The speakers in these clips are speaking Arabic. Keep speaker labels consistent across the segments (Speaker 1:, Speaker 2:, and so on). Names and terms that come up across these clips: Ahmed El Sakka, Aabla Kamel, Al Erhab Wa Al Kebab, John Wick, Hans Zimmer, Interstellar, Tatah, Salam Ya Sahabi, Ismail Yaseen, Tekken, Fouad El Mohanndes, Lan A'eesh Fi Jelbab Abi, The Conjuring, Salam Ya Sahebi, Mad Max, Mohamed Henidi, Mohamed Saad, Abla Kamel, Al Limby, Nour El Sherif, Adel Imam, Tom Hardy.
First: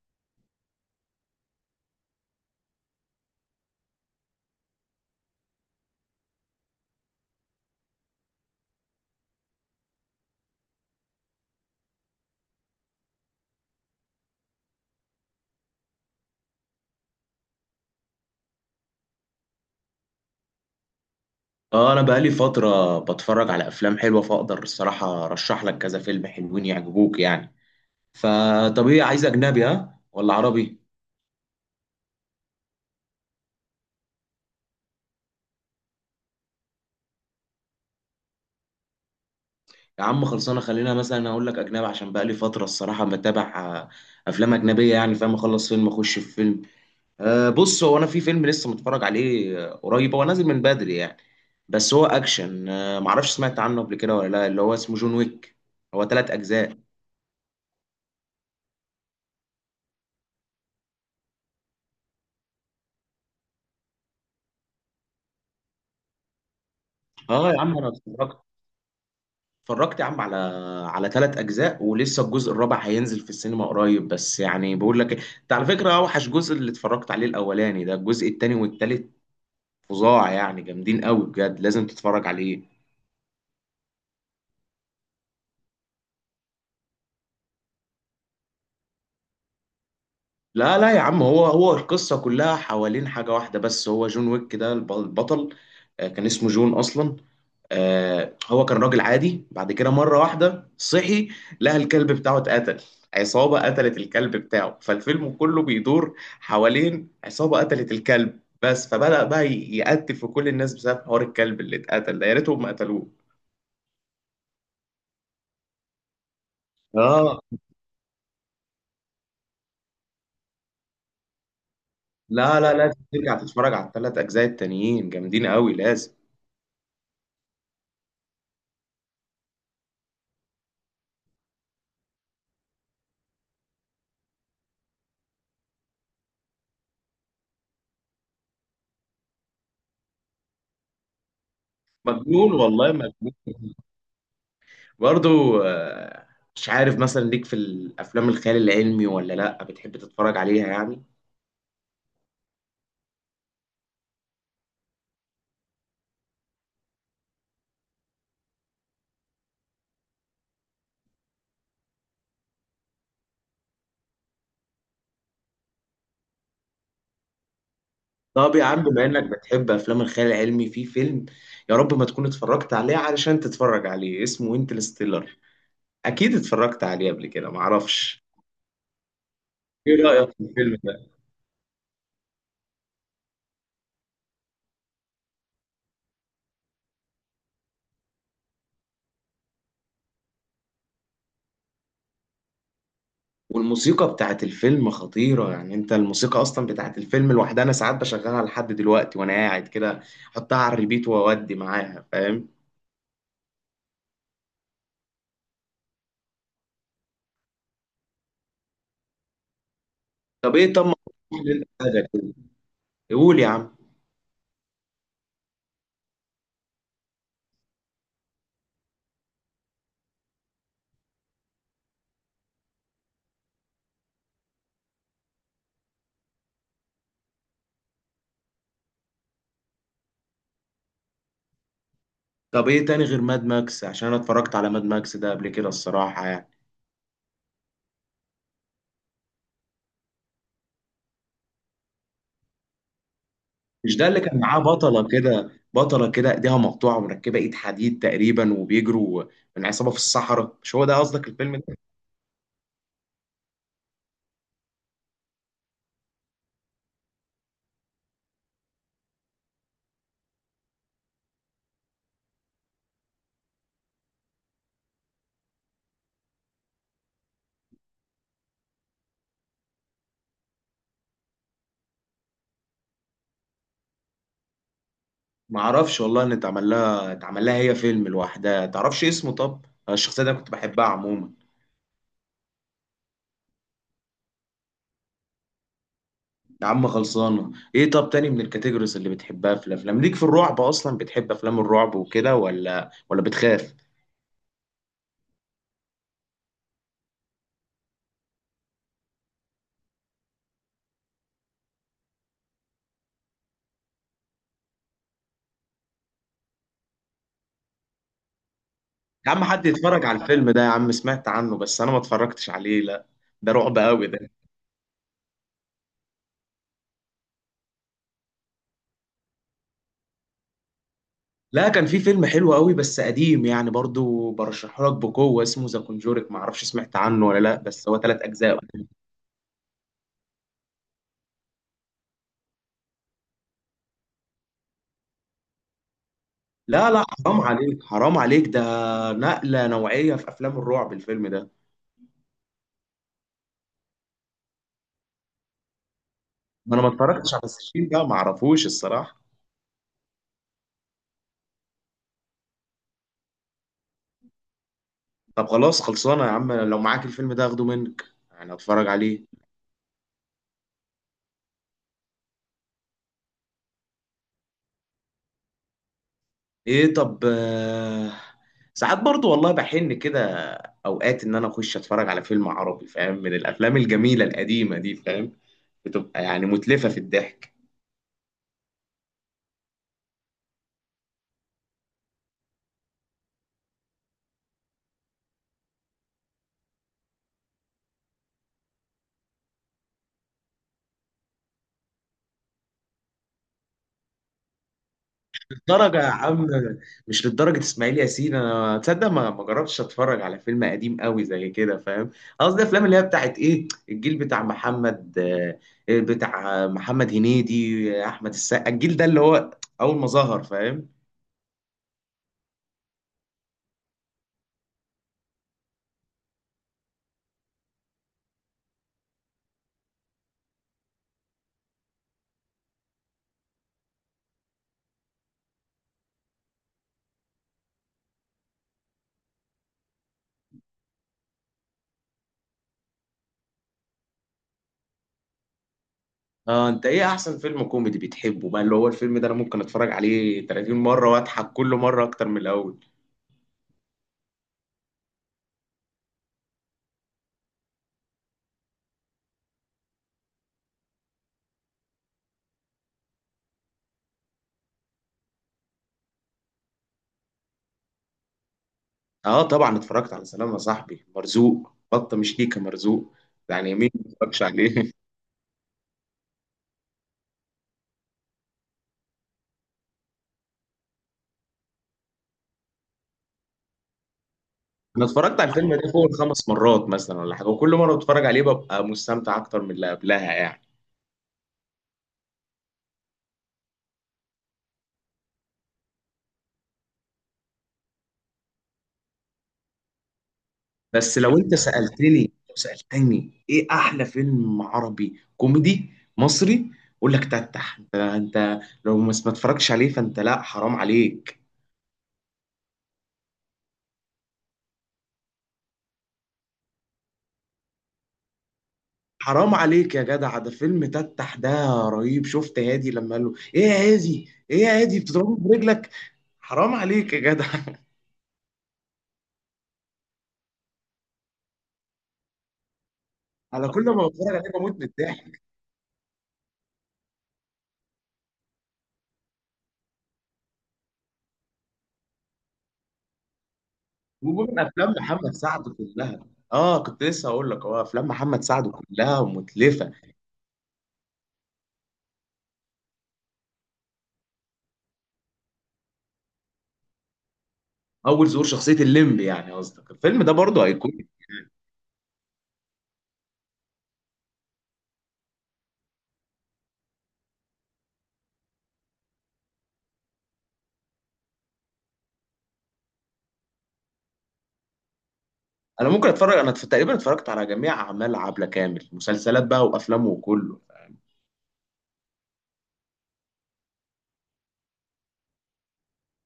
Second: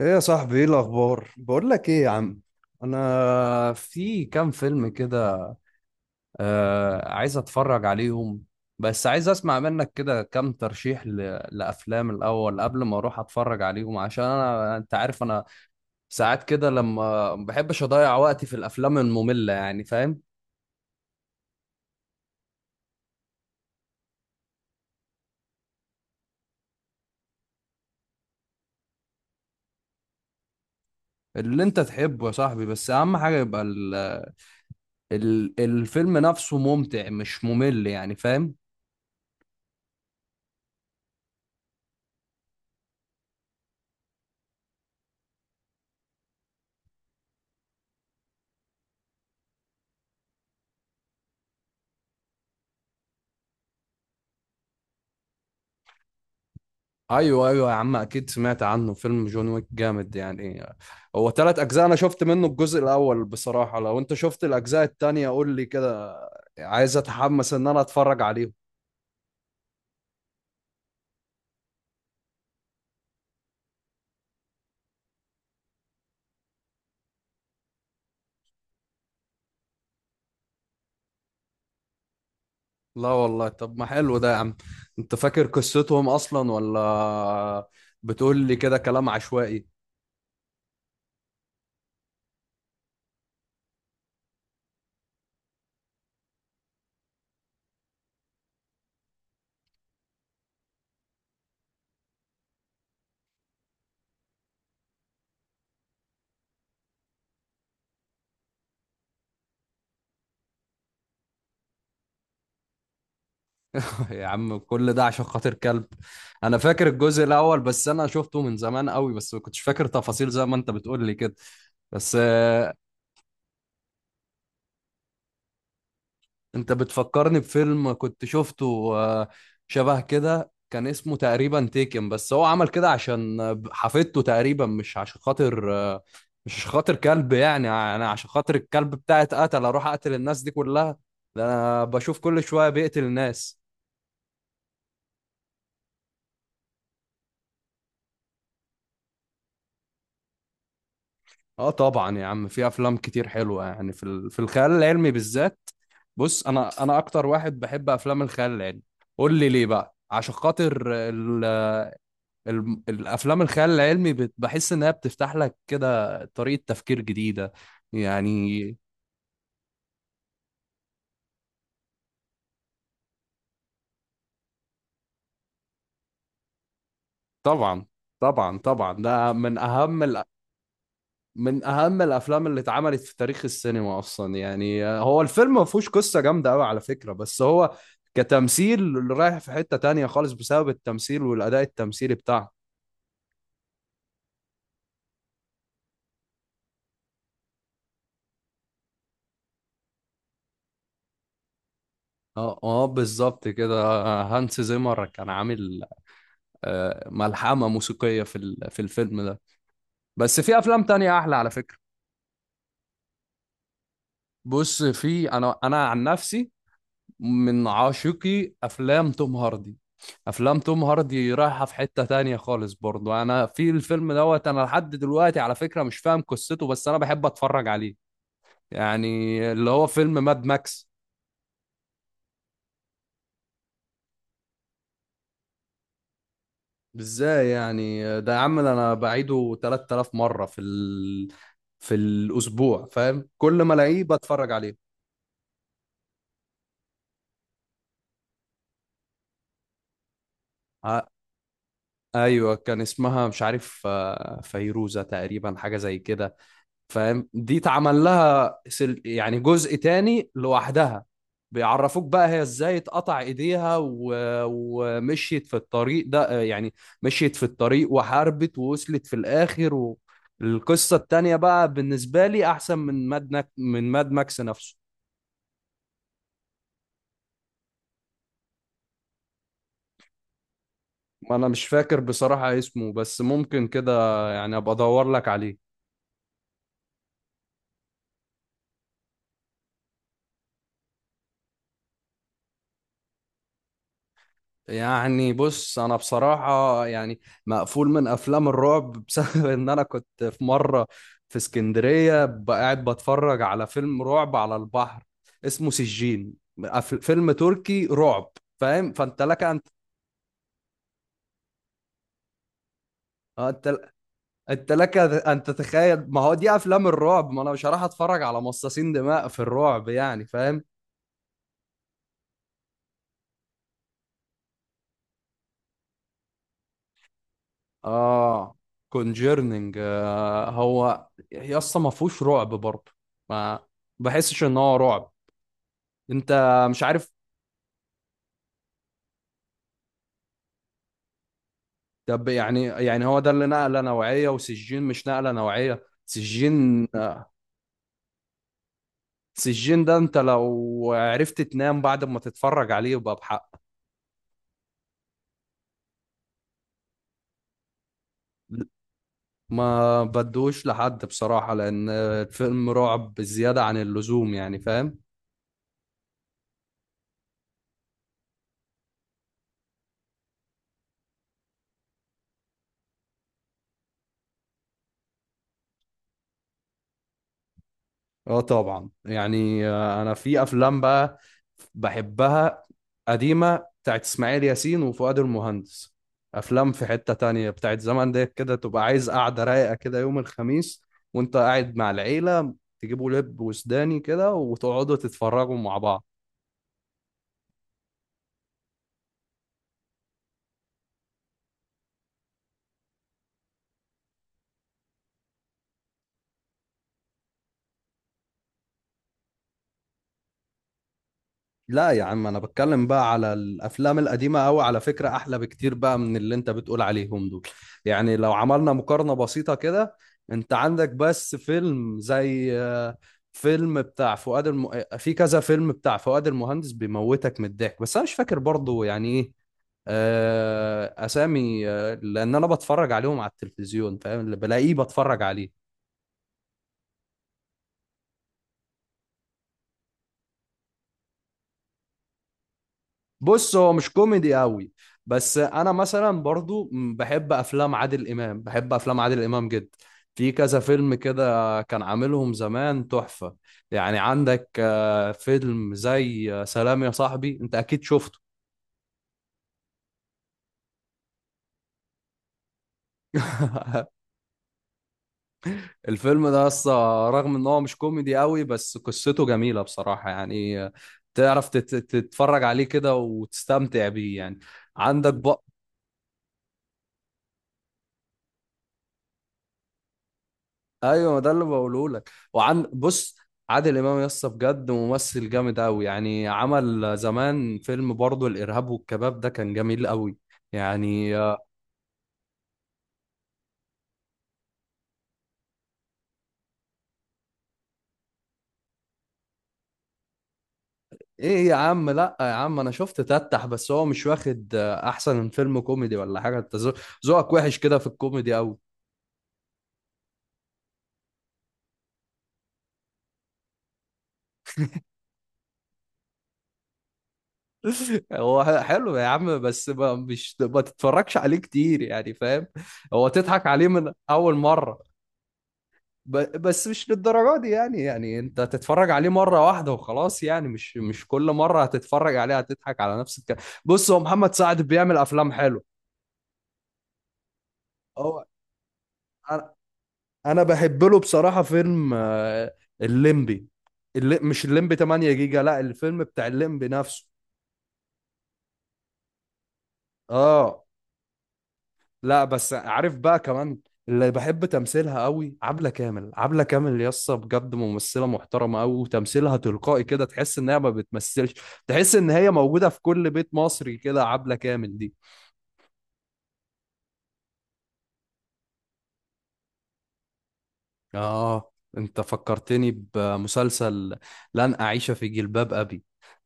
Speaker 1: ايه يا صاحبي، ايه الاخبار؟ بقول لك ايه يا عم، انا في كام فيلم كده. آه عايز اتفرج عليهم بس عايز اسمع منك كده كام ترشيح لافلام الاول قبل ما اروح اتفرج عليهم. عشان انا انت عارف انا ساعات كده لما ما بحبش اضيع وقتي في الافلام المملة، يعني فاهم.
Speaker 2: اه، انا بقالي فترة بتفرج على افلام حلوة، فاقدر الصراحة ارشح لك كذا فيلم حلوين يعجبوك يعني. فطب ايه، عايز اجنبي ها ولا عربي؟
Speaker 1: اللي انت تحبه يا صاحبي، بس اهم حاجة يبقى الفيلم نفسه ممتع مش ممل، يعني فاهم.
Speaker 2: يا عم خلصانة، خلينا مثلا اقول لك اجنبي عشان بقالي فترة الصراحة بتابع افلام اجنبية، يعني فاهم، اخلص فيلم اخش في فيلم. بص، هو انا في فيلم لسه متفرج عليه قريب، هو نازل من بدري يعني. بس هو اكشن، معرفش سمعت عنه قبل كده ولا لا، اللي هو اسمه جون ويك. هو ثلاث اجزاء.
Speaker 1: ايوه ايوه يا عم، اكيد سمعت عنه، فيلم جون ويك جامد يعني. هو ثلاث اجزاء، انا شفت منه الجزء الاول بصراحه. لو انت شفت الاجزاء التانية قول لي كده، عايز
Speaker 2: اه
Speaker 1: اتحمس
Speaker 2: يا
Speaker 1: ان
Speaker 2: عم،
Speaker 1: انا
Speaker 2: انا
Speaker 1: اتفرج
Speaker 2: اتفرجت،
Speaker 1: عليهم.
Speaker 2: يا عم على ثلاث اجزاء، ولسه الجزء الرابع هينزل في السينما قريب. بس يعني بقول لك انت على فكره اوحش جزء اللي اتفرجت عليه الاولاني ده، الجزء الثاني والثالث فظاع يعني، جامدين قوي بجد، لازم تتفرج عليه.
Speaker 1: لا والله، طب ما حلو ده يا عم. انت فاكر قصتهم اصلا ولا بتقول لي كده كلام عشوائي؟
Speaker 2: لا لا يا عم، هو القصة كلها حوالين حاجة واحدة. بس هو جون ويك ده البطل. كان اسمه جون أصلا. هو كان راجل عادي، بعد كده مرة واحدة صحي لقى الكلب بتاعه اتقتل، عصابة قتلت الكلب بتاعه. فالفيلم كله بيدور حوالين عصابة قتلت الكلب، بس فبدأ بقى يقتل في كل الناس بسبب حوار الكلب اللي اتقتل ده، يا ريتهم ما قتلوه.
Speaker 1: يا عم كل ده عشان خاطر كلب! انا فاكر الجزء
Speaker 2: اه،
Speaker 1: الاول بس انا شفته من زمان قوي، بس ما كنتش فاكر تفاصيل زي ما انت بتقول لي كده. بس
Speaker 2: لا لا لازم ترجع تتفرج على الثلاث أجزاء التانيين، جامدين قوي لازم.
Speaker 1: انت بتفكرني بفيلم كنت شفته، شبه كده، كان اسمه تقريبا تيكن. بس هو عمل كده عشان حفيدته تقريبا، مش عشان خاطر، مش عشان خاطر كلب. يعني انا عشان خاطر الكلب بتاعي اتقتل اروح اقتل الناس دي كلها؟ ده انا بشوف كل
Speaker 2: مجنون
Speaker 1: شوية
Speaker 2: والله.
Speaker 1: بيقتل الناس.
Speaker 2: برضو، مش عارف مثلا ليك في الافلام الخيال العلمي ولا لا، بتحب تتفرج عليها يعني؟
Speaker 1: اه طبعا يا عم، في افلام كتير حلوة يعني في في الخيال العلمي بالذات. بص انا اكتر واحد بحب افلام الخيال العلمي. قول لي ليه بقى؟ عشان خاطر الافلام الخيال العلمي بحس انها بتفتح لك كده طريقة تفكير جديدة
Speaker 2: طب
Speaker 1: يعني.
Speaker 2: يا عم، بما انك بتحب افلام الخيال العلمي، في فيلم يا رب ما تكون اتفرجت عليه علشان تتفرج عليه، اسمه انترستيلر. اكيد اتفرجت عليه قبل كده،
Speaker 1: طبعا
Speaker 2: معرفش.
Speaker 1: طبعا طبعا، ده من اهم
Speaker 2: ايه رايك في الفيلم ده؟
Speaker 1: من اهم الافلام اللي اتعملت في تاريخ السينما اصلا. يعني هو الفيلم ما فيهوش قصة جامدة قوي على فكرة، بس هو كتمثيل رايح في حتة تانية خالص بسبب التمثيل والاداء التمثيلي بتاعه.
Speaker 2: والموسيقى بتاعت الفيلم خطيره يعني، انت الموسيقى اصلا بتاعت الفيلم لوحدها انا ساعات بشغلها لحد دلوقتي وانا قاعد كده، احطها على الريبيت واودي معاها فاهم.
Speaker 1: اه اه بالظبط كده، هانس زيمر كان عامل، ملحمة موسيقية في في الفيلم ده. بس
Speaker 2: طب
Speaker 1: في
Speaker 2: ايه،
Speaker 1: افلام
Speaker 2: ما
Speaker 1: تانية احلى على فكرة.
Speaker 2: تقول يا عم.
Speaker 1: بص في، انا عن نفسي من عاشقي افلام توم هاردي. افلام توم هاردي رايحه في حته تانية خالص برضو. انا في الفيلم دوت انا لحد دلوقتي على فكره مش فاهم قصته بس انا بحب اتفرج عليه، يعني اللي هو فيلم ماد ماكس.
Speaker 2: طب ايه تاني غير ماد ماكس، عشان انا اتفرجت على ماد ماكس ده قبل كده الصراحة يعني.
Speaker 1: ازاي يعني ده يا عم؟ ده انا بعيده 3000 مره في في الاسبوع فاهم، كل ما
Speaker 2: مش
Speaker 1: الاقيه
Speaker 2: ده اللي كان
Speaker 1: بتفرج
Speaker 2: معاه
Speaker 1: عليه.
Speaker 2: بطلة كده، بطلة كده ايديها مقطوعة ومركبة ايد حديد تقريبا، وبيجروا من عصابة في الصحراء، مش هو ده
Speaker 1: آه،
Speaker 2: قصدك الفيلم ده؟
Speaker 1: ايوه كان اسمها مش عارف، فيروزه تقريبا، حاجه زي كده فاهم. دي اتعمل لها يعني جزء تاني لوحدها، بيعرفوك بقى هي ازاي اتقطع ايديها ومشيت في الطريق ده يعني. مشيت في الطريق وحاربت ووصلت في الاخر القصة التانية بقى بالنسبة لي احسن من من ماد ماكس نفسه.
Speaker 2: معرفش والله ان اتعمل لها، هي فيلم لوحدها. تعرفش اسمه؟ طب الشخصية دي أنا كنت بحبها عموما.
Speaker 1: انا مش فاكر بصراحة اسمه بس ممكن كده يعني، ابقى ادور لك عليه
Speaker 2: يا عم خلصانة. ايه طب تاني من الكاتيجوريز اللي بتحبها في الافلام؟ ليك في الرعب اصلا، بتحب افلام الرعب وكده ولا بتخاف؟
Speaker 1: يعني. بص انا بصراحه يعني مقفول من افلام الرعب بسبب ان انا كنت في مره في اسكندريه قاعد بتفرج على فيلم رعب على البحر اسمه سجين. فيلم تركي رعب فاهم، فانت
Speaker 2: يا
Speaker 1: لك
Speaker 2: عم،
Speaker 1: ان،
Speaker 2: حد يتفرج على الفيلم ده يا عم، سمعت عنه بس انا ما اتفرجتش عليه لا. ده
Speaker 1: انت
Speaker 2: رعب قوي ده.
Speaker 1: لك ان تتخيل. ما هو دي افلام الرعب، ما انا مش هروح اتفرج على مصاصين دماء في الرعب يعني فاهم.
Speaker 2: لا، كان في فيلم حلو قوي بس قديم يعني، برضو برشحه لك بقوة، اسمه ذا كونجورك، ما اعرفش سمعت عنه ولا لا، بس هو ثلاث
Speaker 1: اه
Speaker 2: اجزاء.
Speaker 1: كونجيرنينج، هو يا اسطى ما فيهوش رعب برضه، ما بحسش ان هو رعب انت، مش
Speaker 2: لا لا،
Speaker 1: عارف.
Speaker 2: حرام عليك، حرام عليك، ده نقلة نوعية في افلام الرعب الفيلم ده.
Speaker 1: طب يعني، هو ده اللي نقله نوعيه وسجين مش نقله نوعيه؟
Speaker 2: ما انا
Speaker 1: سجين،
Speaker 2: ما اتفرجتش على السجين ده، ما اعرفوش الصراحة.
Speaker 1: سجين ده انت لو عرفت تنام بعد ما تتفرج عليه يبقى بحق.
Speaker 2: طب خلاص خلصانة يا عم، لو معاك الفيلم ده اخده منك يعني اتفرج عليه.
Speaker 1: ما بدوش لحد بصراحه لان الفيلم رعب بزياده عن اللزوم يعني فاهم.
Speaker 2: ايه طب، ساعات برضو والله بحن كده اوقات ان انا اخش اتفرج على فيلم عربي فاهم، من الافلام الجميله القديمه دي فاهم، بتبقى يعني متلفه في الضحك.
Speaker 1: اه طبعا يعني، انا في افلام بقى بحبها قديمة بتاعت اسماعيل ياسين وفؤاد المهندس. افلام في حتة تانية بتاعت زمان ديت كده، تبقى عايز قعدة رايقة كده يوم الخميس وانت قاعد مع العيلة، تجيبوا لب وسوداني كده وتقعدوا تتفرجوا مع
Speaker 2: للدرجه
Speaker 1: بعض.
Speaker 2: يا عم؟ مش للدرجه اسماعيل ياسين، انا تصدق ما جربتش اتفرج على فيلم قديم قوي زي كده فاهم. قصدي الافلام اللي هي بتاعت ايه، الجيل بتاع محمد، بتاع محمد هنيدي احمد السقا، الجيل ده اللي هو اول ما ظهر فاهم.
Speaker 1: لا يا عم، انا بتكلم بقى على الافلام القديمه قوي على فكره، احلى بكتير بقى من اللي انت بتقول عليهم دول. يعني لو عملنا مقارنه بسيطه كده، انت عندك بس فيلم زي، فيلم بتاع فؤاد الم... آه، في كذا فيلم بتاع فؤاد المهندس بيموتك من الضحك. بس انا مش فاكر برضو يعني ايه، اسامي، لان انا بتفرج عليهم على التلفزيون فاهم، اللي بلاقيه بتفرج عليه.
Speaker 2: اه انت ايه احسن فيلم كوميدي بتحبه بقى؟ اللي هو الفيلم ده انا ممكن اتفرج عليه 30 مرة واضحك كل مرة اكتر من الاول.
Speaker 1: بص هو مش كوميدي قوي، بس انا مثلا برضو بحب افلام عادل امام، بحب افلام عادل امام جدا. في كذا فيلم كده كان عاملهم زمان تحفة، يعني عندك، فيلم زي، سلام يا صاحبي، انت اكيد شفته.
Speaker 2: اه طبعا اتفرجت على سلام يا صاحبي، مرزوق بطة، مش ليكة مرزوق يعني، مين ما اتفرجش عليه
Speaker 1: الفيلم ده اصلا رغم ان هو مش كوميدي قوي بس قصته جميلة بصراحة يعني، تعرف تتفرج عليه كده وتستمتع بيه يعني.
Speaker 2: انا
Speaker 1: عندك،
Speaker 2: اتفرجت على الفيلم ده فوق الخمس مرات مثلا ولا حاجة، وكل مرة بتفرج عليه ببقى مستمتع اكتر من اللي قبلها يعني.
Speaker 1: ايوه ما ده اللي بقوله لك. وعن بص، عادل امام يا اسطى بجد ممثل جامد قوي، يعني عمل زمان فيلم برضه الارهاب والكباب ده كان جميل قوي يعني
Speaker 2: بس
Speaker 1: آه،.
Speaker 2: لو انت سألتني، لو سألتني ايه احلى فيلم عربي كوميدي مصري، اقول لك تتح. انت لو ما اتفرجتش عليه فانت لا، حرام عليك.
Speaker 1: ايه يا عم، لا يا عم انا شفت تتح بس هو مش واخد، احسن فيلم كوميدي ولا حاجه. انت ذوقك وحش كده في الكوميدي قوي.
Speaker 2: حرام عليك يا جدع، ده فيلم تتح ده رهيب. شفت هادي لما قال له ايه يا هادي ايه يا هادي بتضربه برجلك، حرام عليك يا جدع
Speaker 1: هو حلو يا عم بس ما مش ما تتفرجش عليه كتير يعني فاهم، هو تضحك عليه
Speaker 2: انا كل
Speaker 1: من
Speaker 2: ما
Speaker 1: اول
Speaker 2: بتفرج عليه بموت
Speaker 1: مره
Speaker 2: من الضحك.
Speaker 1: بس مش للدرجة دي يعني. يعني انت هتتفرج عليه مرة واحدة وخلاص، يعني مش كل مرة هتتفرج عليه هتضحك على نفس الكلام. بص هو محمد
Speaker 2: ومن
Speaker 1: سعد
Speaker 2: افلام
Speaker 1: بيعمل افلام
Speaker 2: محمد
Speaker 1: حلوة.
Speaker 2: سعد كلها، اه كنت لسه هقول لك، هو افلام
Speaker 1: هو
Speaker 2: محمد سعد كلها
Speaker 1: انا
Speaker 2: متلفه.
Speaker 1: انا بحب له بصراحة فيلم، الليمبي، اللي مش الليمبي 8 جيجا، لا الفيلم بتاع الليمبي نفسه.
Speaker 2: اول ظهور شخصيه الليمب، يعني قصدك الفيلم ده
Speaker 1: اه
Speaker 2: برضه هيكون.
Speaker 1: لا بس عارف بقى كمان، اللي بحب تمثيلها قوي عبلة كامل. عبلة كامل يسطا بجد ممثلة محترمة قوي وتمثيلها تلقائي كده، تحس ان هي ما بتمثلش، تحس ان هي موجودة في كل بيت مصري كده عبلة كامل دي.
Speaker 2: انا تقريبا اتفرجت على جميع اعمال عبله كامل، مسلسلات بقى وافلامه وكله.
Speaker 1: اه انت فكرتني بمسلسل لن أعيش في جلباب أبي،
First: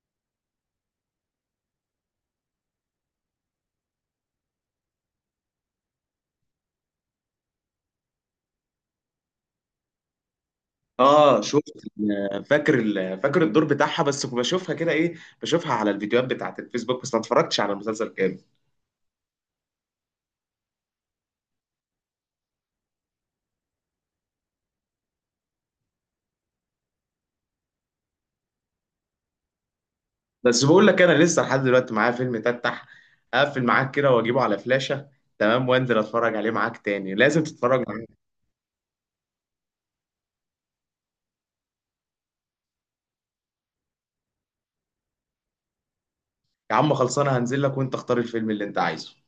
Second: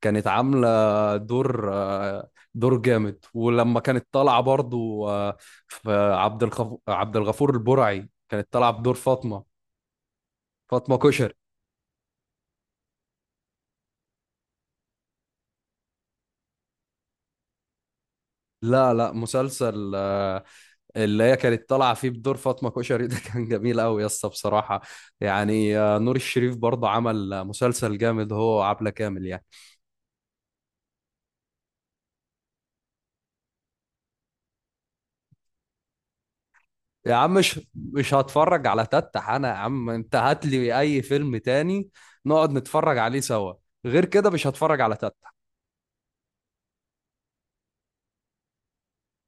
Speaker 1: كانت عاملة دور، دور جامد. ولما كانت طالعة برضو، في عبد الغفور البرعي كانت طالعة بدور فاطمة، فاطمة كشري.
Speaker 2: اه شفت، فاكر فاكر الدور بتاعها، بس بشوفها كده ايه، بشوفها على الفيديوهات بتاعت الفيسبوك بس ما اتفرجتش على المسلسل كامل.
Speaker 1: لا لا مسلسل، اللي هي كانت طالعه فيه بدور فاطمه كشري ده كان جميل قوي يا اسطى بصراحه يعني، نور الشريف برضه عمل، مسلسل جامد هو وعبله كامل يعني.
Speaker 2: بس بقول لك انا لسه لحد دلوقتي معايا فيلم، تفتح اقفل معاك كده واجيبه على فلاشة تمام، وانزل اتفرج عليه معاك
Speaker 1: يا
Speaker 2: تاني،
Speaker 1: عم
Speaker 2: لازم تتفرج معايا.
Speaker 1: مش هتفرج على تتح، انا يا عم انت هات لي اي فيلم تاني نقعد نتفرج عليه سوا، غير كده مش هتفرج على تتح.
Speaker 2: يا عم خلصانه، هنزل لك وانت اختار الفيلم اللي انت عايزه.